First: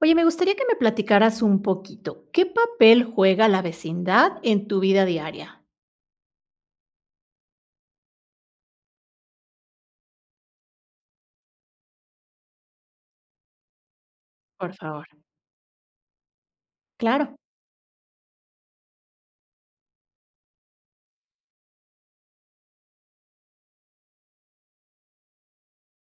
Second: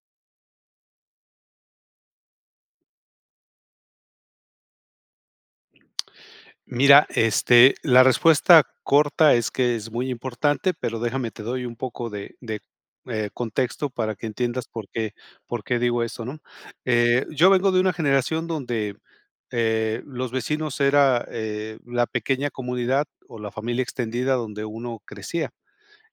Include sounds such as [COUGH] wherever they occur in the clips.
Oye, me gustaría que me platicaras un poquito, ¿qué papel juega la vecindad en tu vida diaria? Mira, la respuesta corta es que es muy importante, pero déjame te doy un poco de contexto para que entiendas Por por favor. qué por qué digo eso, ¿no? Claro, Yo vengo de una generación donde, los vecinos era, la pequeña comunidad o la familia extendida donde uno crecía.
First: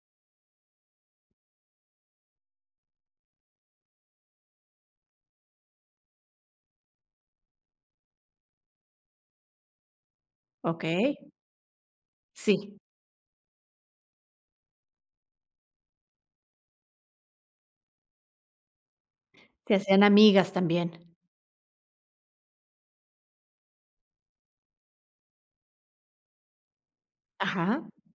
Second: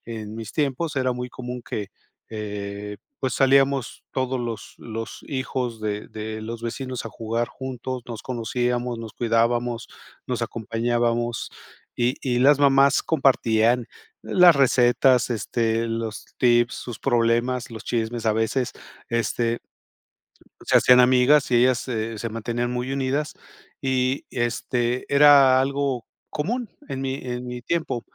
En mis tiempos era muy común que, pues, salíamos todos los hijos de los vecinos a jugar juntos, nos conocíamos, nos cuidábamos, nos okey. acompañábamos, y las Sí, mamás compartían las recetas, los tips, sus problemas, los chismes a veces, este, se hacían amigas se también. hacían amigas y ellas se mantenían muy unidas, y, era algo común en mi Ajá, tiempo.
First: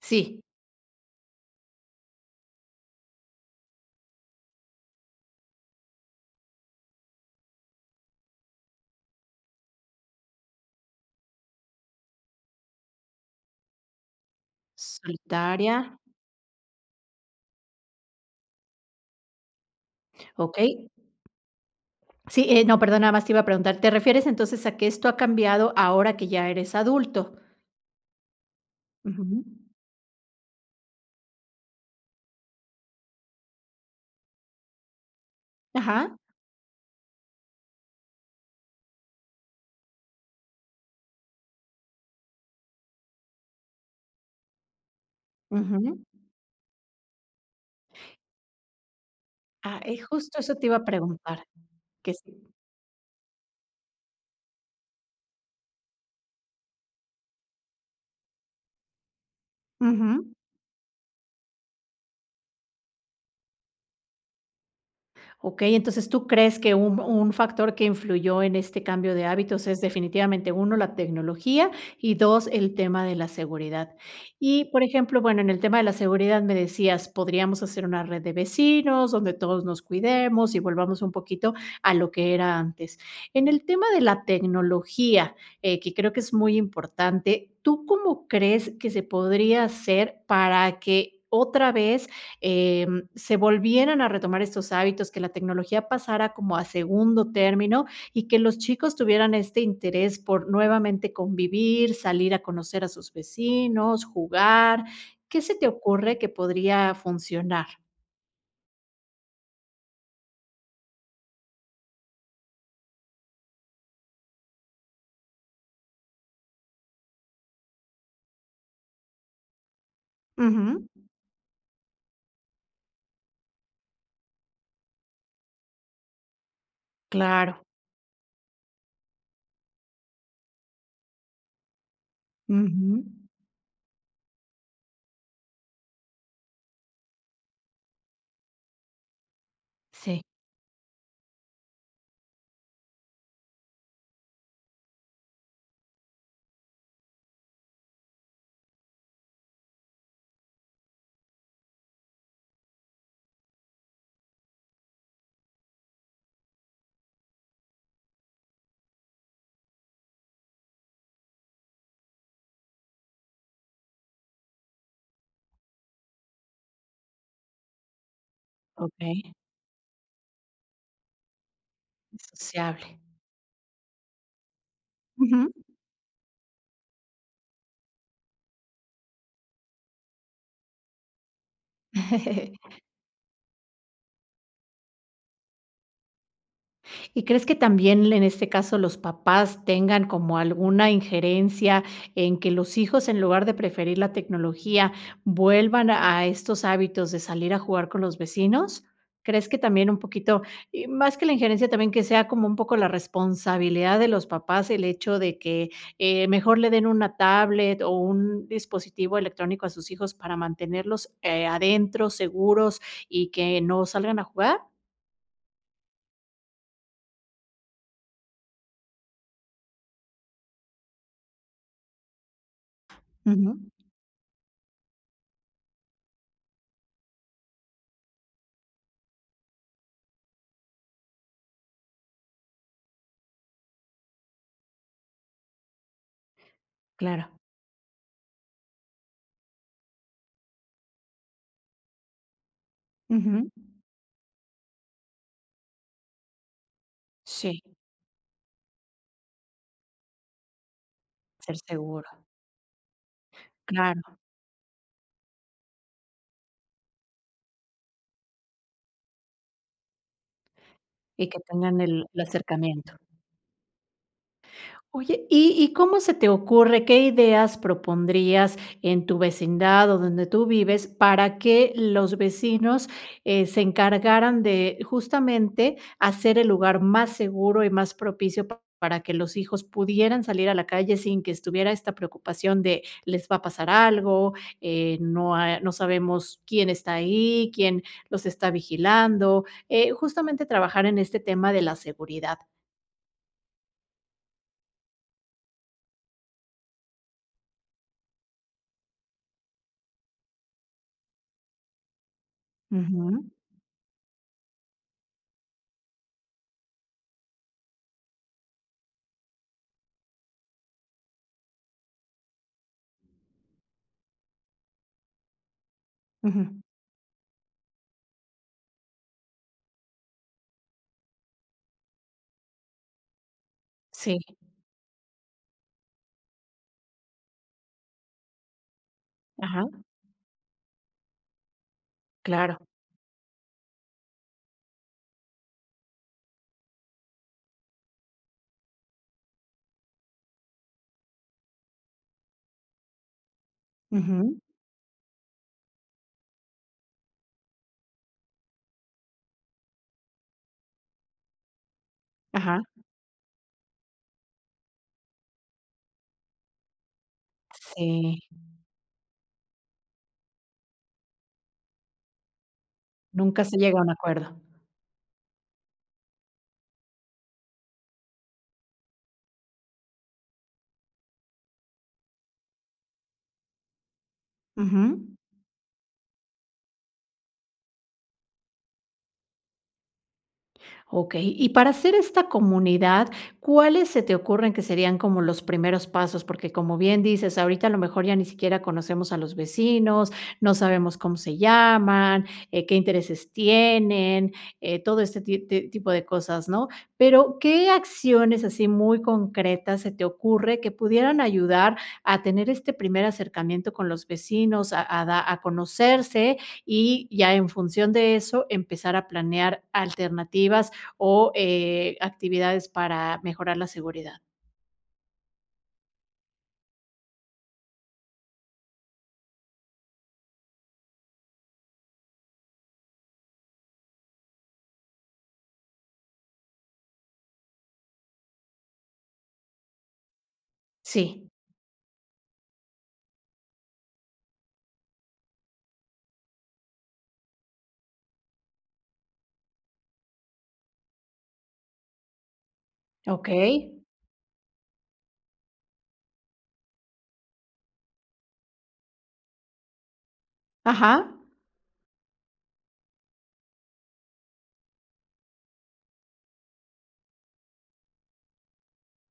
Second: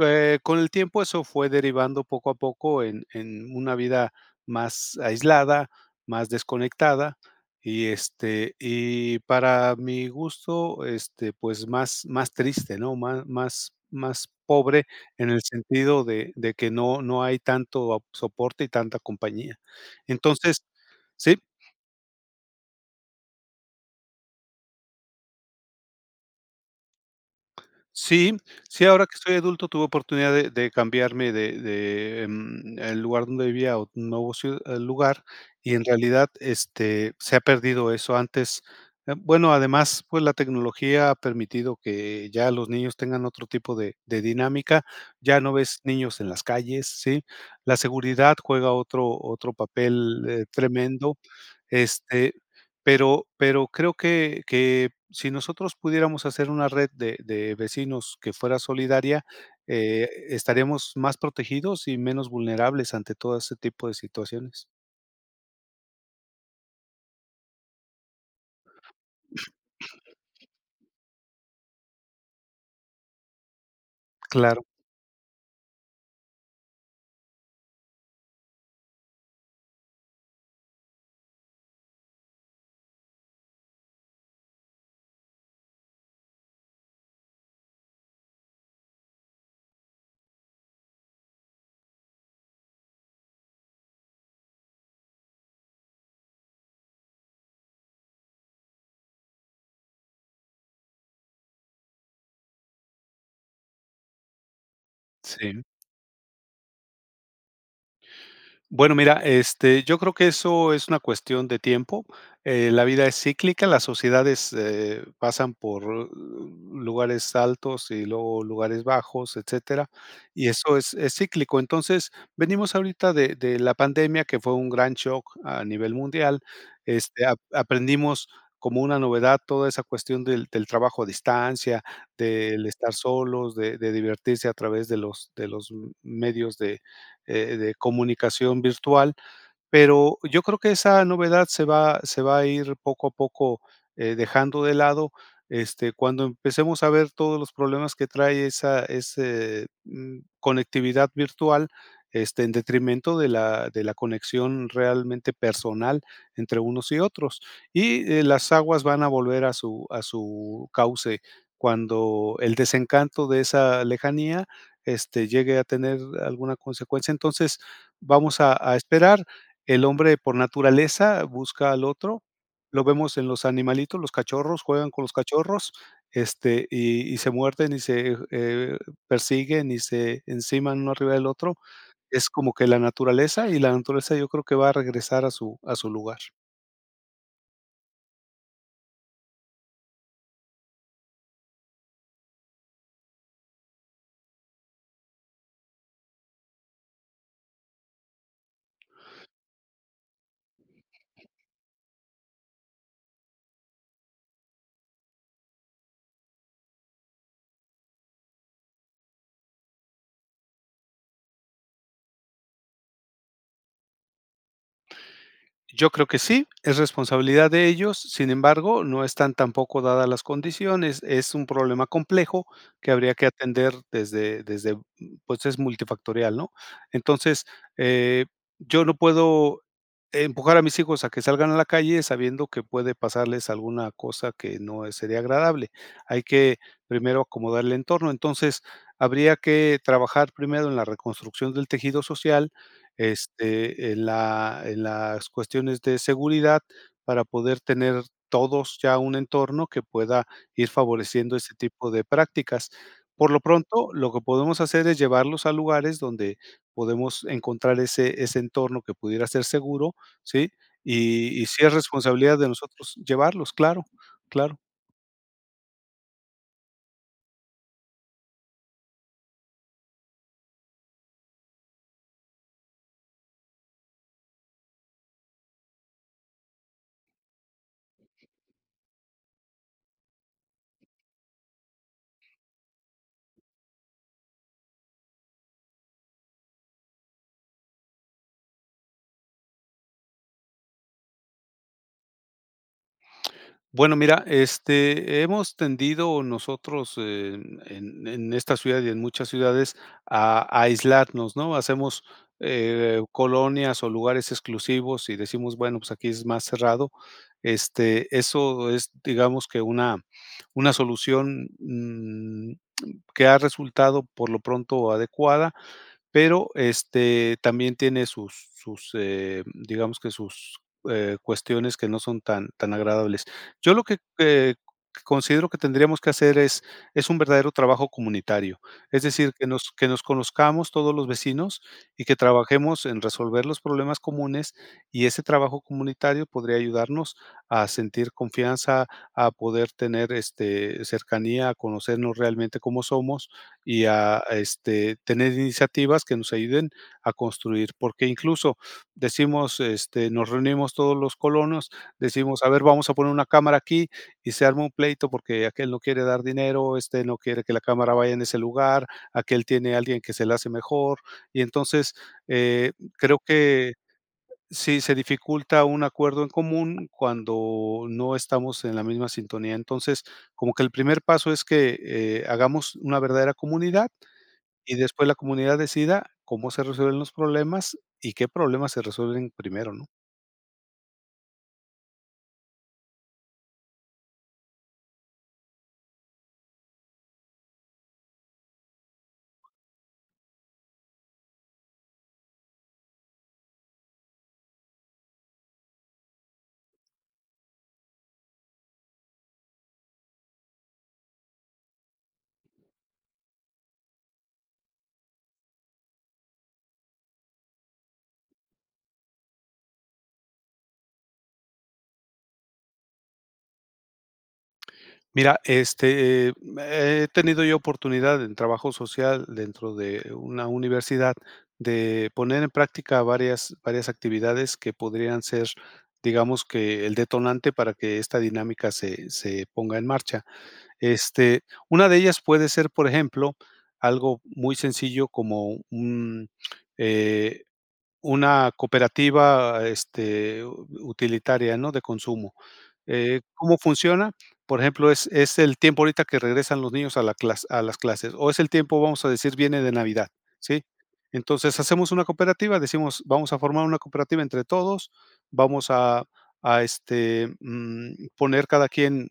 Eh, sí, con el tiempo eso fue derivando poco a poco en una vida más aislada, más desconectada, y, y para mi gusto, pues, más triste, ¿no? más pobre en el solitaria, sentido de que no hay tanto soporte y tanta compañía. Entonces, okey. sí. Sí, no, perdón, nada más te iba a preguntar, ¿te refieres entonces a que esto ha cambiado ahora que ya eres adulto? Sí, sí, ahora que soy Ujú. adulto tuve oportunidad de cambiarme de el lugar donde vivía a un nuevo ciu lugar, y en Ajá, realidad, se ha perdido eso antes, bueno, además, pues, la tecnología ha permitido que ya los niños tengan otro tipo de dinámica, ya no ves ujú. niños en las calles, ¿sí? La seguridad juega otro Ah, papel, justo eso te iba a tremendo. preguntar, ¿que Este, sí? pero creo que si nosotros pudiéramos hacer una red de vecinos que fuera solidaria, Ujú. estaríamos más protegidos y menos vulnerables ante todo ese tipo de situaciones. Okey, entonces, ¿tú crees que un factor que influyó en este cambio de hábitos es definitivamente uno la tecnología y 2 el tema de la seguridad? Claro, Y, por ejemplo, bueno, en el tema de la seguridad me decías, podríamos hacer una red de vecinos donde todos nos cuidemos y volvamos un poquito a lo que era antes. En el tema de la tecnología, que creo que es muy importante, ¿tú cómo crees que se podría hacer para que otra vez, se volvieran a retomar estos hábitos, que la tecnología pasara como a segundo término y que los chicos tuvieran este interés por nuevamente convivir, salir a conocer a sus vecinos, jugar? ¿Qué se sí. te ocurre que podría funcionar? Bueno, mira, yo creo que eso es una cuestión de tiempo. La vida es cíclica, las sociedades pasan por lugares altos y luego lugares bajos, etcétera, y eso Ujú, es cíclico. Entonces, venimos ahorita de la pandemia, que fue un gran shock a nivel mundial. Claro. Aprendimos como una novedad toda esa cuestión del trabajo a distancia, del estar Ujú. solos, de divertirse a través de los medios de comunicación virtual, pero Sí, yo creo que esa novedad se va a ir poco a poco, dejando de lado, cuando empecemos a ver todos los problemas que trae esa conectividad virtual, en detrimento de la conexión realmente personal entre unos y otros. Y, las aguas van a volver a su cauce cuando el desencanto de esa lejanía, llegue a tener alguna consecuencia. Entonces, vamos a esperar. okey, El hombre por naturaleza busca al es otro, lo sociable. vemos en los animalitos, los cachorros juegan con los Ujú. cachorros, y se muerden y se, persiguen y se enciman uno arriba del otro. Es como que [LAUGHS] la naturaleza, y la naturaleza yo creo que va a regresar a su lugar. ¿Y crees que también en este caso los papás tengan como alguna injerencia en que los hijos, en lugar de preferir la tecnología, vuelvan a estos hábitos de salir a jugar con los vecinos? ¿Crees que también un poquito, y más que la injerencia, también que sea como un poco la responsabilidad de los papás el hecho de que mejor le den una tablet o un dispositivo electrónico a sus hijos para mantenerlos, adentro, seguros y que no salgan a jugar? Yo creo que sí, es responsabilidad de ellos, sin embargo, no están tampoco dadas las condiciones, es un problema complejo que habría que Ujú. atender desde pues, es multifactorial, ¿no? Entonces, eh, yo no puedo empujar a mis hijos a que salgan a la calle sabiendo que puede pasarles alguna cosa que no es- sería agradable. Hay que primero Claro. acomodar el entorno. Entonces, habría que trabajar primero en la reconstrucción del tejido social, Ujú. En la en las cuestiones de seguridad, para poder Sí, tener todos ya un entorno que pueda ir favoreciendo este ser tipo de seguro, prácticas. Por lo pronto, lo claro, que podemos hacer es llevarlos a lugares donde podemos encontrar ese entorno que pudiera ser seguro, ¿sí? y que Y sí es tengan el responsabilidad de acercamiento. nosotros llevarlos, claro, claro. Oye, ¿y cómo se te ocurre? ¿Qué ideas propondrías en tu vecindad o donde tú vives para que los vecinos, se encargaran de justamente hacer el lugar más seguro y más propicio para que los hijos pudieran salir a la calle sin que estuviera esta preocupación de les va a pasar algo, no sabemos quién está ahí, ¿quién los está vigilando? Justamente trabajar en este tema de la seguridad. Bueno, mira, hemos tendido nosotros en esta ciudad y en muchas ciudades a aislarnos, ¿no? Hacemos Ujú, colonias o lugares exclusivos y decimos, bueno, pues aquí es más cerrado. Eso es, digamos que una solución que ha resultado por lo pronto adecuada, pero, ujú. También tiene sus digamos que sus, cuestiones que no son tan tan agradables. Yo lo que, Sí. Considero que tendríamos que hacer es un verdadero trabajo comunitario, es decir, que Ajá, nos conozcamos todos los vecinos y que claro. trabajemos en resolver los problemas comunes, y ese trabajo comunitario podría ayudarnos a sentir confianza, a poder tener, cercanía, a conocernos realmente cómo somos y a, a, Ujú, este, tener iniciativas que nos ayuden a construir, porque incluso decimos, nos reunimos todos los colonos, decimos, a ver, ajá. vamos a poner una cámara aquí, y se arma un pleito porque aquel no quiere dar dinero, este no quiere que la cámara vaya Sí, en ese lugar, aquel tiene a alguien que se la hace mejor, y entonces, eh, creo nunca se que llega a un acuerdo. sí se dificulta un acuerdo en común cuando no estamos en la misma sintonía. Entonces, como que el primer paso es que hagamos una verdadera comunidad y después la Ujú. comunidad decida cómo se resuelven los problemas y qué problemas se resuelven primero, ¿no? Okey. Y para hacer esta comunidad, ¿cuáles se te ocurren que serían como los primeros pasos? Porque, como bien dices, ahorita a lo mejor ya ni siquiera conocemos a los vecinos, no sabemos cómo se llaman, qué intereses tienen, todo este ti ti tipo de cosas, ¿no? Pero, ¿qué acciones así muy concretas se te ocurre que pudieran ayudar a tener este primer acercamiento con los vecinos, a da a conocerse y ya en función de eso empezar a planear alternativas o, actividades para mejorar la seguridad? Mira, he tenido yo oportunidad en trabajo social dentro de una universidad de poner en práctica varias actividades que podrían ser, digamos, que el detonante para que esta dinámica se ponga en marcha. Sí, Este, una de ellas puede ser, por ejemplo, algo muy sencillo como eh, Una cooperativa, este, u utilitaria, ¿no?, de consumo. Eh, okey. ¿cómo funciona? Por ejemplo, es el tiempo ahorita que regresan los niños a la clas a las clases, o es el tiempo, vamos a decir, viene de Navidad, ¿sí? Ajá, Entonces, hacemos una cooperativa, decimos: "Vamos a formar una cooperativa entre todos, vamos a poner cada quien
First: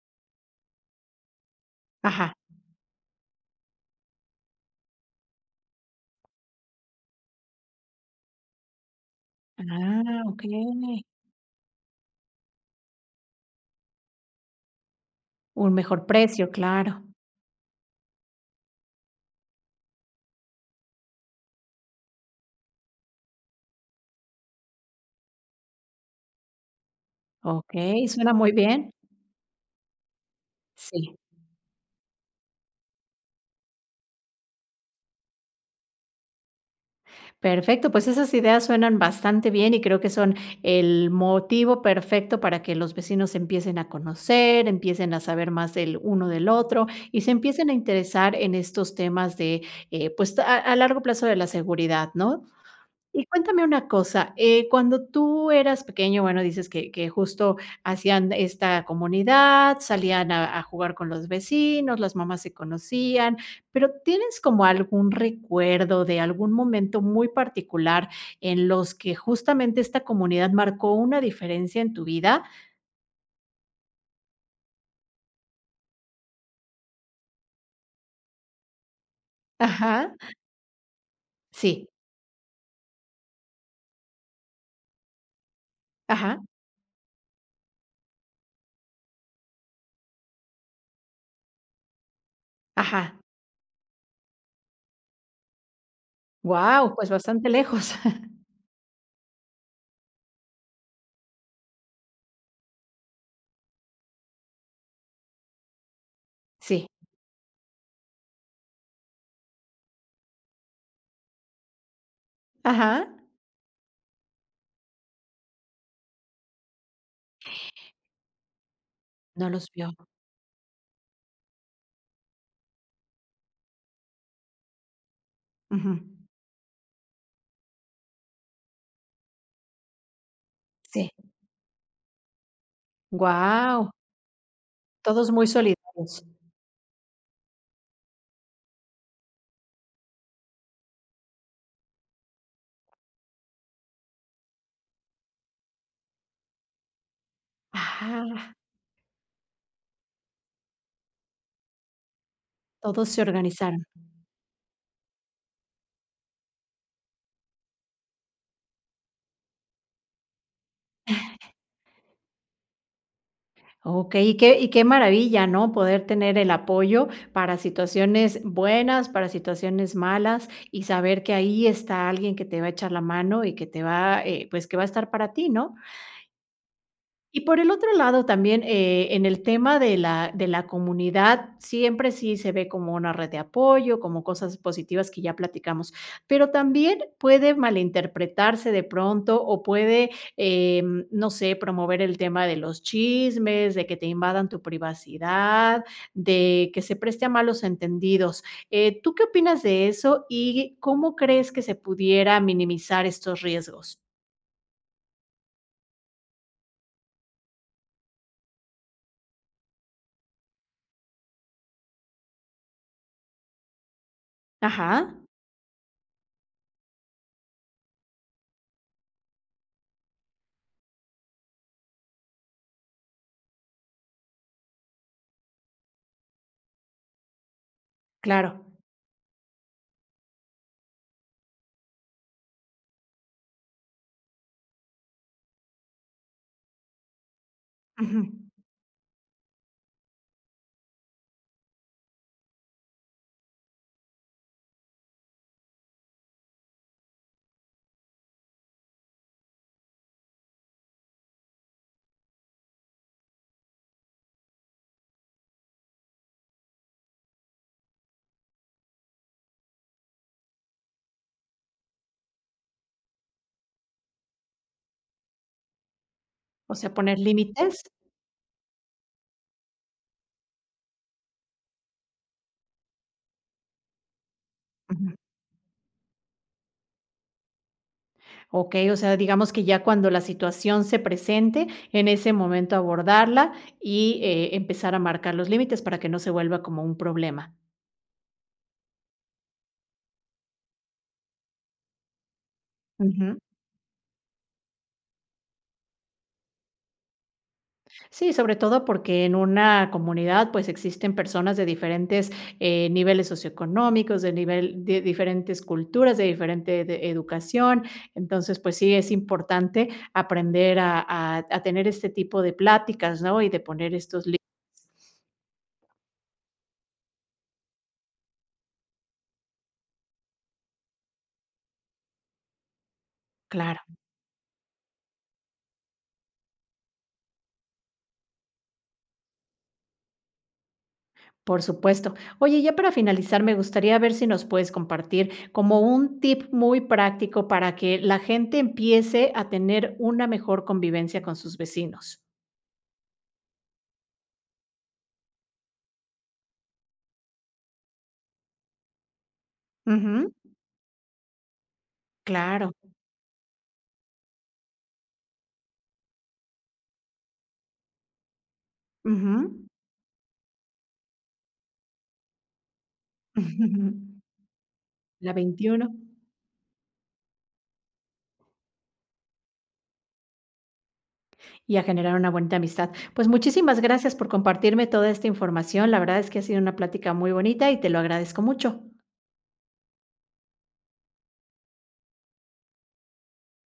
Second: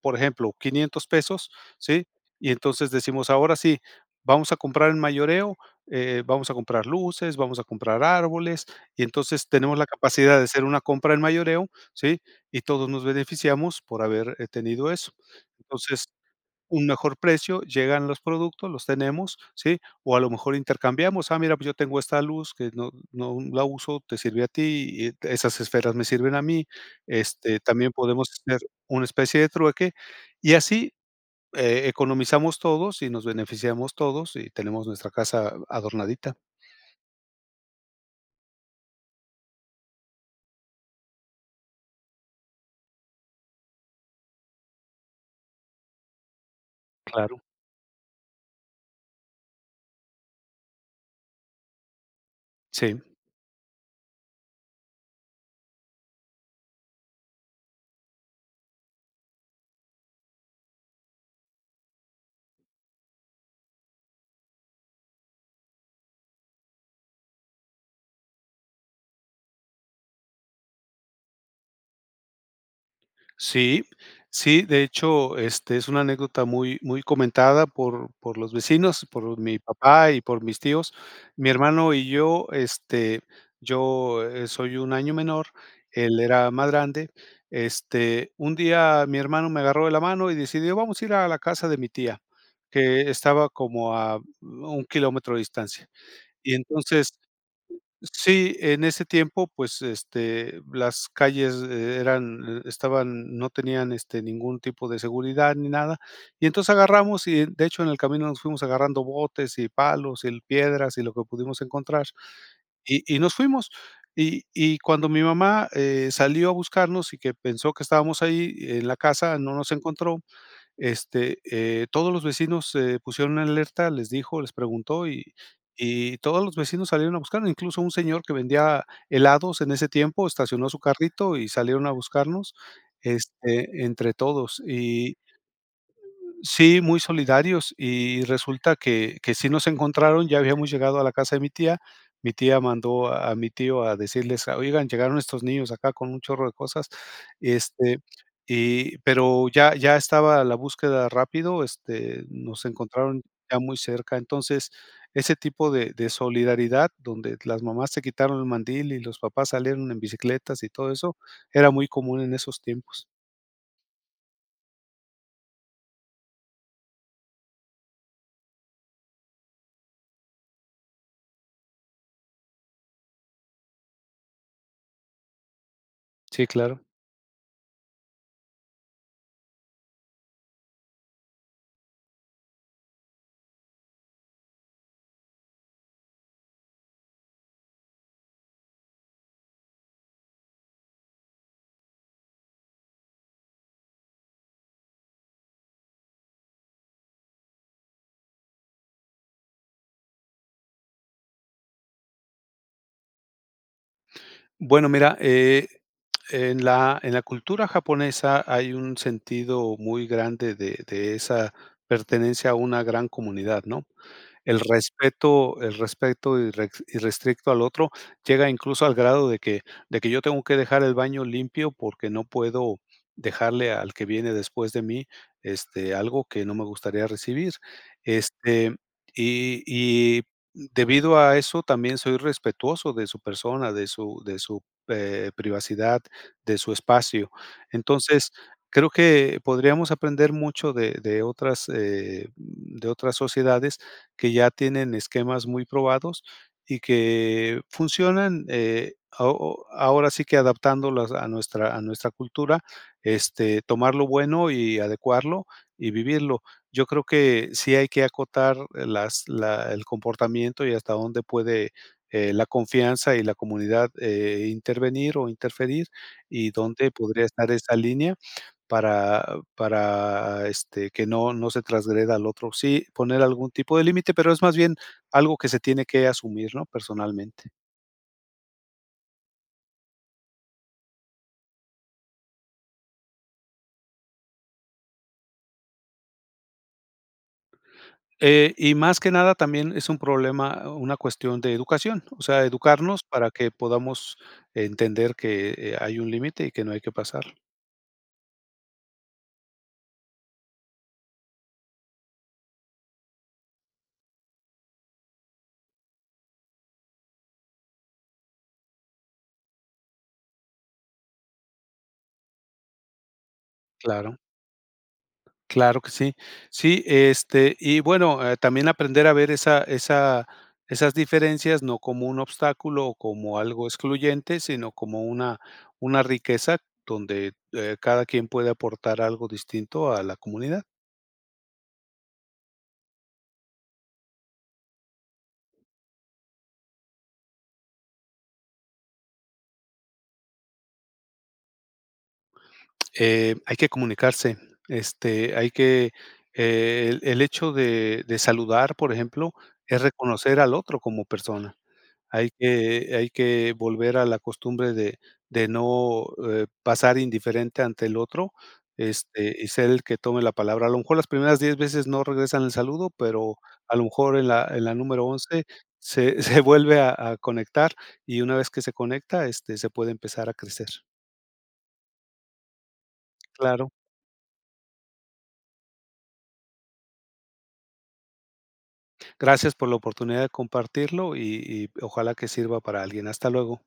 por ejemplo, $500, ¿sí? ajá. Y entonces decimos, ahora sí, vamos a comprar en mayoreo, vamos a comprar luces, vamos a comprar árboles, y entonces tenemos la Ah, capacidad de hacer una okey. compra en mayoreo, ¿sí? Y todos nos beneficiamos por haber tenido eso. Un Entonces, mejor precio, un claro. mejor precio, llegan los productos, los tenemos, ¿sí? O a lo mejor intercambiamos, ah, mira, pues yo tengo esta luz que no la uso, te sirve a ti, y esas esferas me sirven a mí, también Okey, podemos suena muy hacer bien. una especie de trueque, y así, Sí, economizamos todos y nos beneficiamos todos y tenemos nuestra casa adornadita, perfecto, pues esas ideas suenan bastante bien y creo que son el motivo perfecto para que los vecinos se empiecen a conocer, empiecen a saber más del uno del otro y se claro, empiecen a interesar en estos temas de, pues, a largo plazo de la seguridad, ¿no? sí. Y cuéntame una cosa, cuando tú eras pequeño, bueno, dices que justo hacían esta comunidad, salían a jugar con los vecinos, las mamás se conocían, pero, ¿tienes como algún recuerdo de algún momento muy particular en los que justamente esta comunidad marcó una diferencia en tu vida? Sí, sí, de hecho, es una anécdota muy muy comentada por los vecinos, por mi papá Ajá, y por mis tíos. Mi sí, hermano y yo, yo, soy 1 año menor, él ajá, era más grande. Un día mi hermano me agarró de la mano y decidió: "Vamos a ir a la casa de mi tía", que ajá. estaba como a 1 kilómetro de distancia. Y Wow, pues entonces. bastante lejos. [LAUGHS] Sí, en ese tiempo, pues, las calles eran estaban, no tenían, ningún tipo de seguridad ni nada. Y entonces Sí, agarramos y, de hecho, en el camino nos fuimos agarrando botes y palos y piedras y lo que pudimos encontrar, y ajá, nos fuimos. Y cuando mi mamá, salió a buscarnos y que pensó que estábamos ahí en la casa, no no los nos vio. encontró, todos los vecinos se pusieron en alerta, les dijo, les preguntó, y Ujú, todos los vecinos salieron a buscarnos, incluso un señor que vendía helados en ese tiempo estacionó su sí, carrito y salieron a buscarnos, wow. entre todos. Todos muy solidarios. Sí, muy solidarios, y resulta que sí nos encontraron, ya habíamos llegado a la casa de mi tía. Mi tía mandó a mi tío a decirles: "Oigan, llegaron estos niños acá con un chorro de cosas", este, Ah, y pero ya estaba la búsqueda rápido, nos todos encontraron se ya muy organizaron. cerca. Entonces, ese tipo de solidaridad, donde las mamás se quitaron el mandil y los papás salieron en bicicletas y todo eso, era muy común en esos tiempos. Okey, ¿y qué maravilla, no? Poder tener el apoyo para situaciones buenas, para situaciones malas, y saber que ahí está alguien que te va a echar la mano y que te va, pues, que va a estar para ti, ¿no? Sí, claro. Y por el otro lado, también, en el tema de la comunidad, siempre sí se ve como una red de apoyo, como cosas positivas que ya platicamos, pero también puede malinterpretarse de pronto o puede, no sé, promover el tema de los chismes, de que te invadan tu privacidad, de que se preste a malos entendidos. ¿Tú qué opinas de eso y cómo crees que se pudiera minimizar estos riesgos? Bueno, mira, en la cultura japonesa hay un sentido muy grande de esa pertenencia a una gran comunidad, ¿no? El Ajá, respeto el respeto irrex irrestricto al otro llega incluso al grado de que yo tengo que dejar el baño limpio porque no puedo dejarle al que viene después de mí, algo que no me gustaría recibir. claro. Este, y debido a eso también soy respetuoso de su persona, de su privacidad, de su espacio. Ujú. Entonces, creo que podríamos aprender mucho de otras sociedades que ya tienen esquemas muy probados y que funcionan, ao o ahora sí que adaptándolas a nuestra cultura, tomar lo bueno y adecuarlo y vivirlo. Yo creo que sí hay que acotar las la el comportamiento y hasta dónde puede, la confianza y la comunidad, intervenir o interferir, y O dónde sea, poner podría estar esa límites. línea para para que no se transgreda al otro. Sí, poner algún tipo de límite, pero es más bien Ujú. algo que se tiene que asumir, ¿no?, personalmente. Okey, o sea, digamos que ya cuando la situación se presente, en ese momento abordarla y, empezar a marcar los límites para que no se vuelva como un problema. Y más que nada también es un problema, una cuestión de educación, o sea, educarnos para Ujú. que podamos entender que, hay un límite y que no hay que pasar. Sí, sobre todo porque en una comunidad, pues, existen personas de diferentes, niveles socioeconómicos, de nivel de diferentes culturas, de diferente de educación. Entonces, pues sí, es importante aprender a tener este tipo de pláticas, ¿no? Y de poner Claro. estos límites. Claro que sí. Sí, y bueno, también aprender a ver esas diferencias, no como un obstáculo o como algo Claro. excluyente, sino como una riqueza donde, cada quien puede aportar algo distinto a la comunidad. Por supuesto. Oye, ya para finalizar, me gustaría ver si nos puedes compartir como un tip muy práctico para que la gente empiece a tener una mejor convivencia con sus vecinos. Hay que comunicarse, este, hay que, el hecho de saludar, por ejemplo, es Ujú, reconocer al otro como persona. Hay claro. que hay que volver a la costumbre de no, pasar indiferente ante el otro, y Ujú. ser el que tome la palabra. A lo mejor las primeras 10 veces no regresan el saludo, pero a lo mejor [LAUGHS] en la número La 11 21. se [LAUGHS] se vuelve a conectar, y una vez que se conecta, se puede empezar a crecer. Y a generar una bonita amistad. Pues Claro. muchísimas gracias por compartirme toda esta información. La verdad es que ha sido una plática muy bonita y te lo agradezco mucho. Gracias por la oportunidad de compartirlo y ojalá que sirva para alguien. Hasta luego.